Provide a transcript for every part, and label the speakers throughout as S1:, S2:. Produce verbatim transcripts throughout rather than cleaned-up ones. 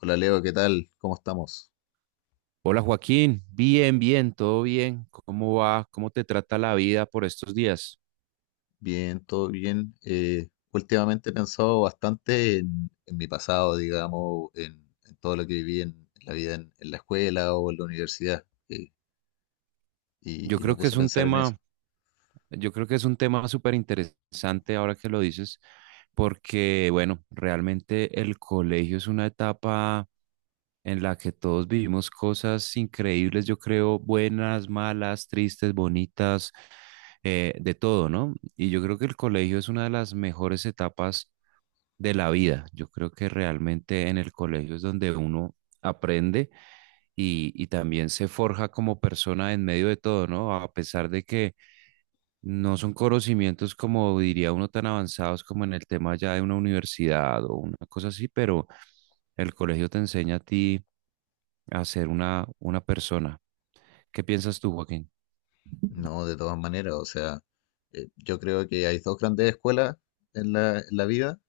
S1: Hola Leo, ¿qué tal? ¿Cómo estamos?
S2: Hola Joaquín, bien, bien, todo bien. ¿Cómo va? ¿Cómo te trata la vida por estos días?
S1: Bien, todo bien. Eh, últimamente he pensado bastante en, en mi pasado, digamos, en, en todo lo que viví en, en la vida en, en la escuela o en la universidad, eh,
S2: Yo
S1: y, y me
S2: creo que
S1: puse
S2: es
S1: a
S2: un
S1: pensar en eso.
S2: tema, yo creo que es un tema súper interesante ahora que lo dices, porque bueno, realmente el colegio es una etapa en la que todos vivimos cosas increíbles, yo creo, buenas, malas, tristes, bonitas, eh, de todo, ¿no? Y yo creo que el colegio es una de las mejores etapas de la vida. Yo creo que realmente en el colegio es donde uno aprende y, y también se forja como persona en medio de todo, ¿no? A pesar de que no son conocimientos como diría uno tan avanzados como en el tema ya de una universidad o una cosa así, pero el colegio te enseña a ti a ser una, una persona. ¿Qué piensas tú, Joaquín?
S1: No, de todas maneras, o sea, eh, yo creo que hay dos grandes escuelas en la, en la vida.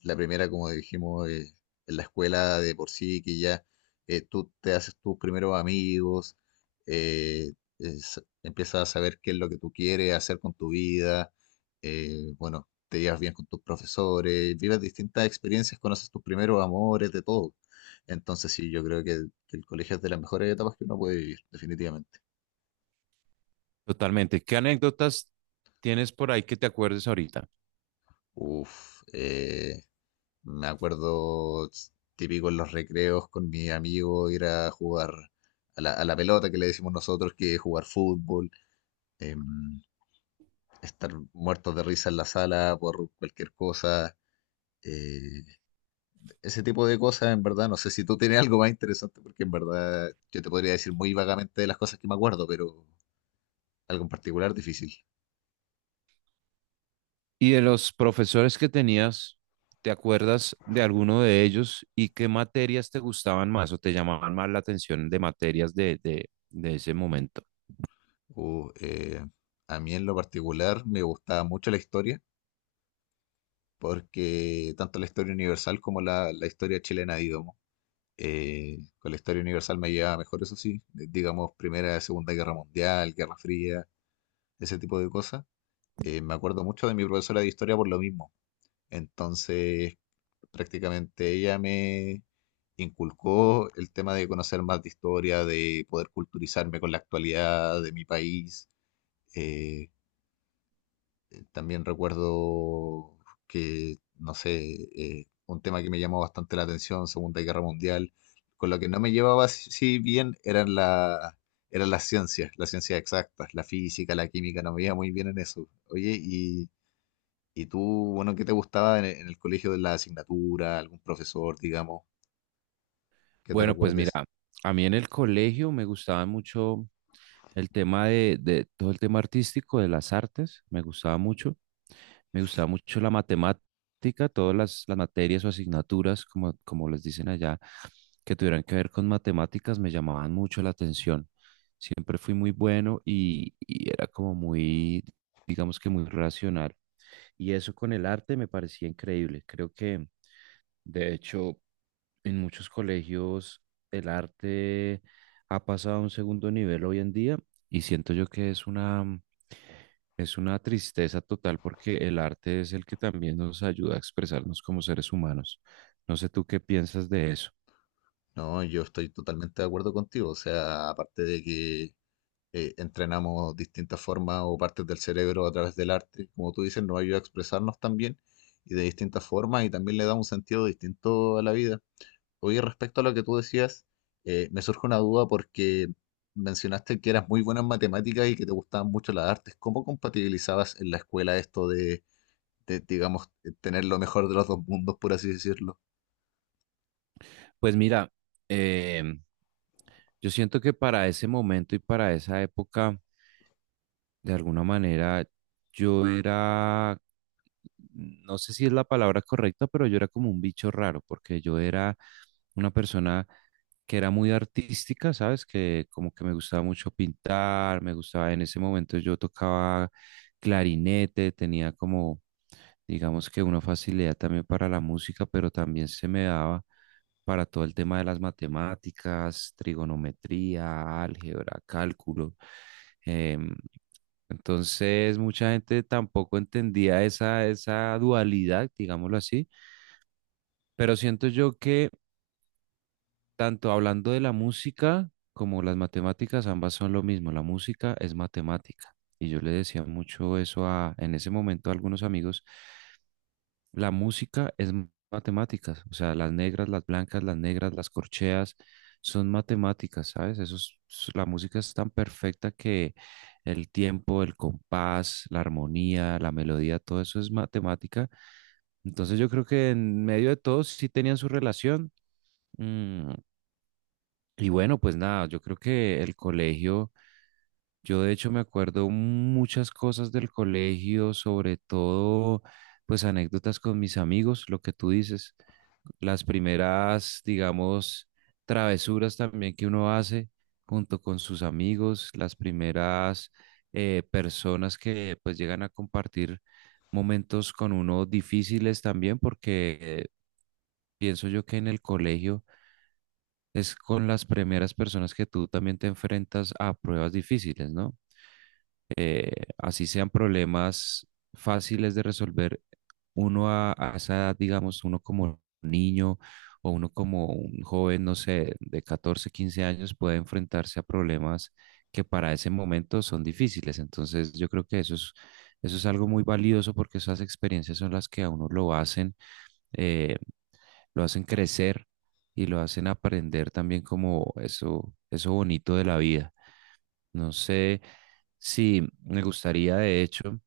S1: La primera, como dijimos, es la escuela de por sí, que ya eh, tú te haces tus primeros amigos, eh, es- empiezas a saber qué es lo que tú quieres hacer con tu vida, eh, bueno, te llevas bien con tus profesores, vives distintas experiencias, conoces tus primeros amores, de todo. Entonces, sí, yo creo que el colegio es de las mejores etapas que uno puede vivir, definitivamente.
S2: Totalmente. ¿Qué anécdotas tienes por ahí que te acuerdes ahorita?
S1: Uf, eh, me acuerdo ts- típico en los recreos con mi amigo ir a jugar a la, a la pelota que le decimos nosotros que es jugar fútbol, em, estar muertos de risa en la sala por cualquier cosa, eh, ese tipo de cosas, en verdad. No sé si tú tienes algo más interesante, porque en verdad yo te podría decir muy vagamente de las cosas que me acuerdo, pero algo en particular difícil.
S2: Y de los profesores que tenías, ¿te acuerdas de alguno de ellos y qué materias te gustaban más o te llamaban más la atención de materias de, de, de ese momento?
S1: Uh, eh, a mí en lo particular me gustaba mucho la historia porque tanto la historia universal como la, la historia chilena, digamos, eh, con la historia universal me llevaba mejor, eso sí. De- digamos, Primera, Segunda Guerra Mundial, Guerra Fría, ese tipo de cosas. Eh, me acuerdo mucho de mi profesora de historia por lo mismo. Entonces, prácticamente ella me inculcó el tema de conocer más de historia, de poder culturizarme con la actualidad de mi país. eh, También recuerdo que, no sé, eh, un tema que me llamó bastante la atención, Segunda Guerra Mundial. Con lo que no me llevaba si si bien eran la, eran las ciencias, las ciencias exactas, la física, la química, no me iba muy bien en eso. Oye, y, y tú, bueno, ¿qué te gustaba en, el en el colegio de la asignatura? ¿Algún profesor, digamos, que te
S2: Bueno, pues mira,
S1: recuerdes?
S2: a mí en el colegio me gustaba mucho el tema de, de todo el tema artístico, de las artes, me gustaba mucho. Me gustaba mucho la matemática, todas las, las materias o asignaturas, como, como les dicen allá, que tuvieran que ver con matemáticas, me llamaban mucho la atención. Siempre fui muy bueno y, y era como muy, digamos que muy racional. Y eso con el arte me parecía increíble. Creo que, de hecho, en muchos colegios el arte ha pasado a un segundo nivel hoy en día y siento yo que es una, es una tristeza total porque el arte es el que también nos ayuda a expresarnos como seres humanos. No sé tú qué piensas de eso.
S1: No, yo estoy totalmente de acuerdo contigo, o sea, aparte de que eh, entrenamos distintas formas o partes del cerebro a través del arte. Como tú dices, nos ayuda a expresarnos también y de distintas formas, y también le da un sentido distinto a la vida. Oye, respecto a lo que tú decías, eh, me surge una duda porque mencionaste que eras muy buena en matemáticas y que te gustaban mucho las artes. ¿Cómo compatibilizabas en la escuela esto de, de, digamos, eh, tener lo mejor de los dos mundos, por así decirlo?
S2: Pues mira, em, yo siento que para ese momento y para esa época de alguna manera yo era, no sé si es la palabra correcta, pero yo era como un bicho raro, porque yo era una persona que era muy artística, ¿sabes? Que como que me gustaba mucho pintar, me gustaba, en ese momento yo tocaba clarinete, tenía como, digamos que una facilidad también para la música, pero también se me daba para todo el tema de las matemáticas, trigonometría, álgebra, cálculo. em, entonces, mucha gente tampoco entendía esa, esa dualidad, digámoslo así, pero siento yo que tanto hablando de la música como las matemáticas, ambas son lo mismo, la música es matemática. Y yo le decía mucho eso a, en ese momento a algunos amigos la música es m- matemáticas, o sea, las negras, las blancas, las negras, las corcheas, son matemáticas, ¿sabes? Eso es- s- la música es tan perfecta que el tiempo, el compás, la armonía, la melodía, todo eso es matemática. Entonces yo creo que en medio de todo sí tenían su relación. mm, y bueno, pues nada, yo creo que el colegio, yo de hecho me acuerdo muchas cosas del colegio, sobre todo pues anécdotas con mis amigos, lo que tú dices las primeras, digamos, travesuras también que uno hace junto con sus amigos, las primeras eh, personas que pues llegan a compartir momentos con uno difíciles también, porque eh, pienso yo que en el colegio es con las primeras personas que tú también te enfrentas a pruebas difíciles, ¿no? eh, Así sean problemas fáciles de resolver, uno a, a esa edad, digamos, uno como niño o uno como un joven, no sé, de catorce quince años, puede enfrentarse a problemas que para ese momento son difíciles. Entonces, yo creo que eso es, eso es algo muy valioso porque esas experiencias son las que a uno lo hacen, eh, lo hacen crecer y lo hacen aprender también como eso, eso bonito de la vida. No sé si me gustaría, de hecho,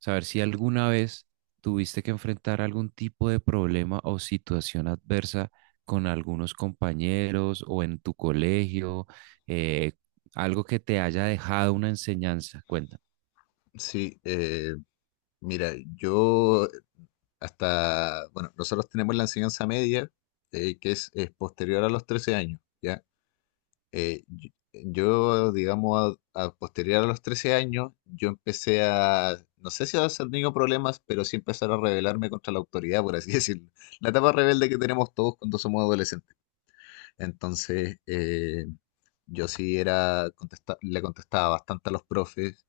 S2: saber si alguna vez tuviste que enfrentar algún tipo de problema o situación adversa con algunos compañeros o en tu colegio, eh, algo que te haya dejado una enseñanza. Cuéntame.
S1: Sí, eh, mira, yo hasta, bueno, nosotros tenemos la enseñanza media, eh, que es, es posterior a los trece años, ¿ya? Eh, yo, yo, digamos, a, a posterior a los trece años, yo empecé a, no sé si a ser niño problemas, pero sí empezar a rebelarme contra la autoridad, por así decirlo. La etapa rebelde que tenemos todos cuando somos adolescentes. Entonces, eh, yo sí era, contesta- le contestaba bastante a los profes,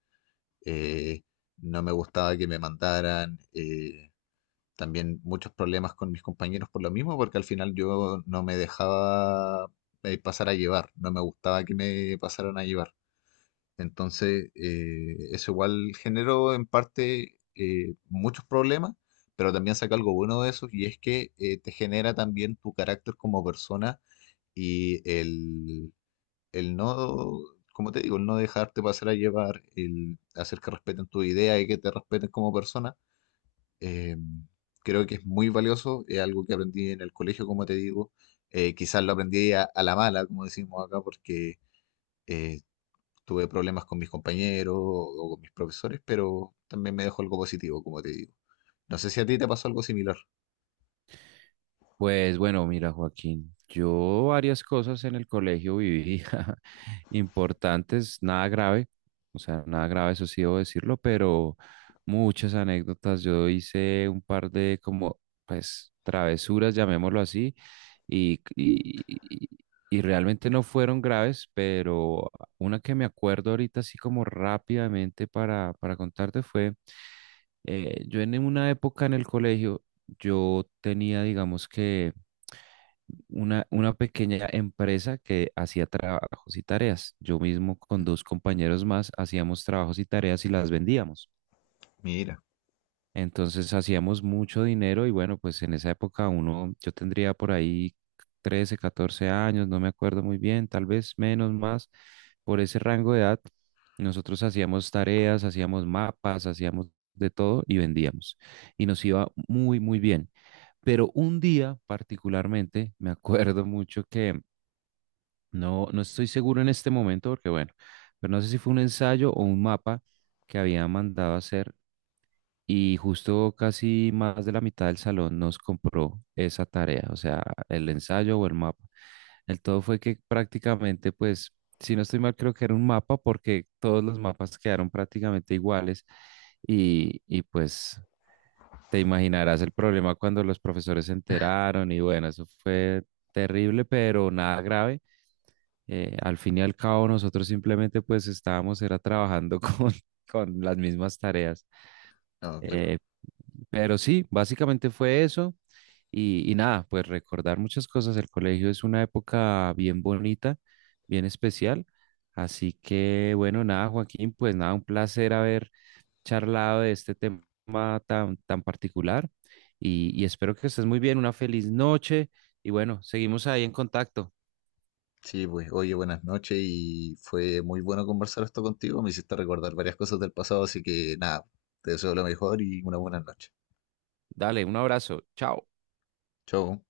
S1: eh, no me gustaba que me mandaran. Eh, también muchos problemas con mis compañeros por lo mismo, porque al final yo no me dejaba eh, pasar a llevar, no me gustaba que me pasaran a llevar. Entonces, eh, eso igual generó en parte eh, muchos problemas, pero también saca algo bueno de eso, y es que eh, te genera también tu carácter como persona. Y el, el no, como te digo, el no dejarte pasar a llevar, el hacer que respeten tu idea y que te respeten como persona, eh, creo que es muy valioso, es algo que aprendí en el colegio, como te digo. Eh, quizás lo aprendí a, a la mala, como decimos acá, porque eh, tuve problemas con mis compañeros o con mis profesores, pero también me dejó algo positivo, como te digo. No sé si a ti te pasó algo similar.
S2: Pues bueno, mira, Joaquín, yo varias cosas en el colegio viví importantes, nada grave, o sea, nada grave, eso sí debo decirlo, pero muchas anécdotas. Yo hice un par de como, pues, travesuras, llamémoslo así, y, y, y- y realmente no fueron graves, pero una que me acuerdo ahorita así como rápidamente para, para contarte fue, eh, yo en una época en el colegio, yo tenía, digamos que una, una pequeña empresa que hacía trabajos y tareas. Yo mismo con dos compañeros más hacíamos trabajos y tareas y las vendíamos.
S1: Mira,
S2: Entonces hacíamos mucho dinero y bueno, pues en esa época uno, yo tendría por ahí trece catorce años, no me acuerdo muy bien, tal vez menos, más, por ese rango de edad. Nosotros hacíamos tareas, hacíamos mapas, hacíamos de todo y vendíamos. Y nos iba muy, muy bien. Pero un día particularmente, me acuerdo mucho que no, no estoy seguro en este momento porque bueno, pero no sé si fue un ensayo o un mapa que había mandado a hacer y justo casi más de la mitad del salón nos compró esa tarea, o sea, el ensayo o el mapa. El todo fue que prácticamente, pues, si no estoy mal, creo que era un mapa porque todos los mapas quedaron prácticamente iguales y, y pues te imaginarás el problema cuando los profesores se enteraron y bueno, eso fue terrible, pero nada grave eh, al fin y al cabo nosotros simplemente pues estábamos era trabajando con, con las mismas tareas.
S1: no, claro.
S2: Eh, pero sí, básicamente fue eso y, y nada, pues recordar muchas cosas. El colegio es una época bien bonita, bien especial. Así que bueno, nada, Joaquín, pues nada, un placer haber charlado de este tema tan, tan particular y, y espero que estés muy bien, una feliz noche y bueno, seguimos ahí en contacto.
S1: Sí, pues, oye, buenas noches y fue muy bueno conversar esto contigo. Me hiciste recordar varias cosas del pasado, así que nada, te deseo lo mejor y una buena noche.
S2: Dale, un abrazo, chao.
S1: Chau.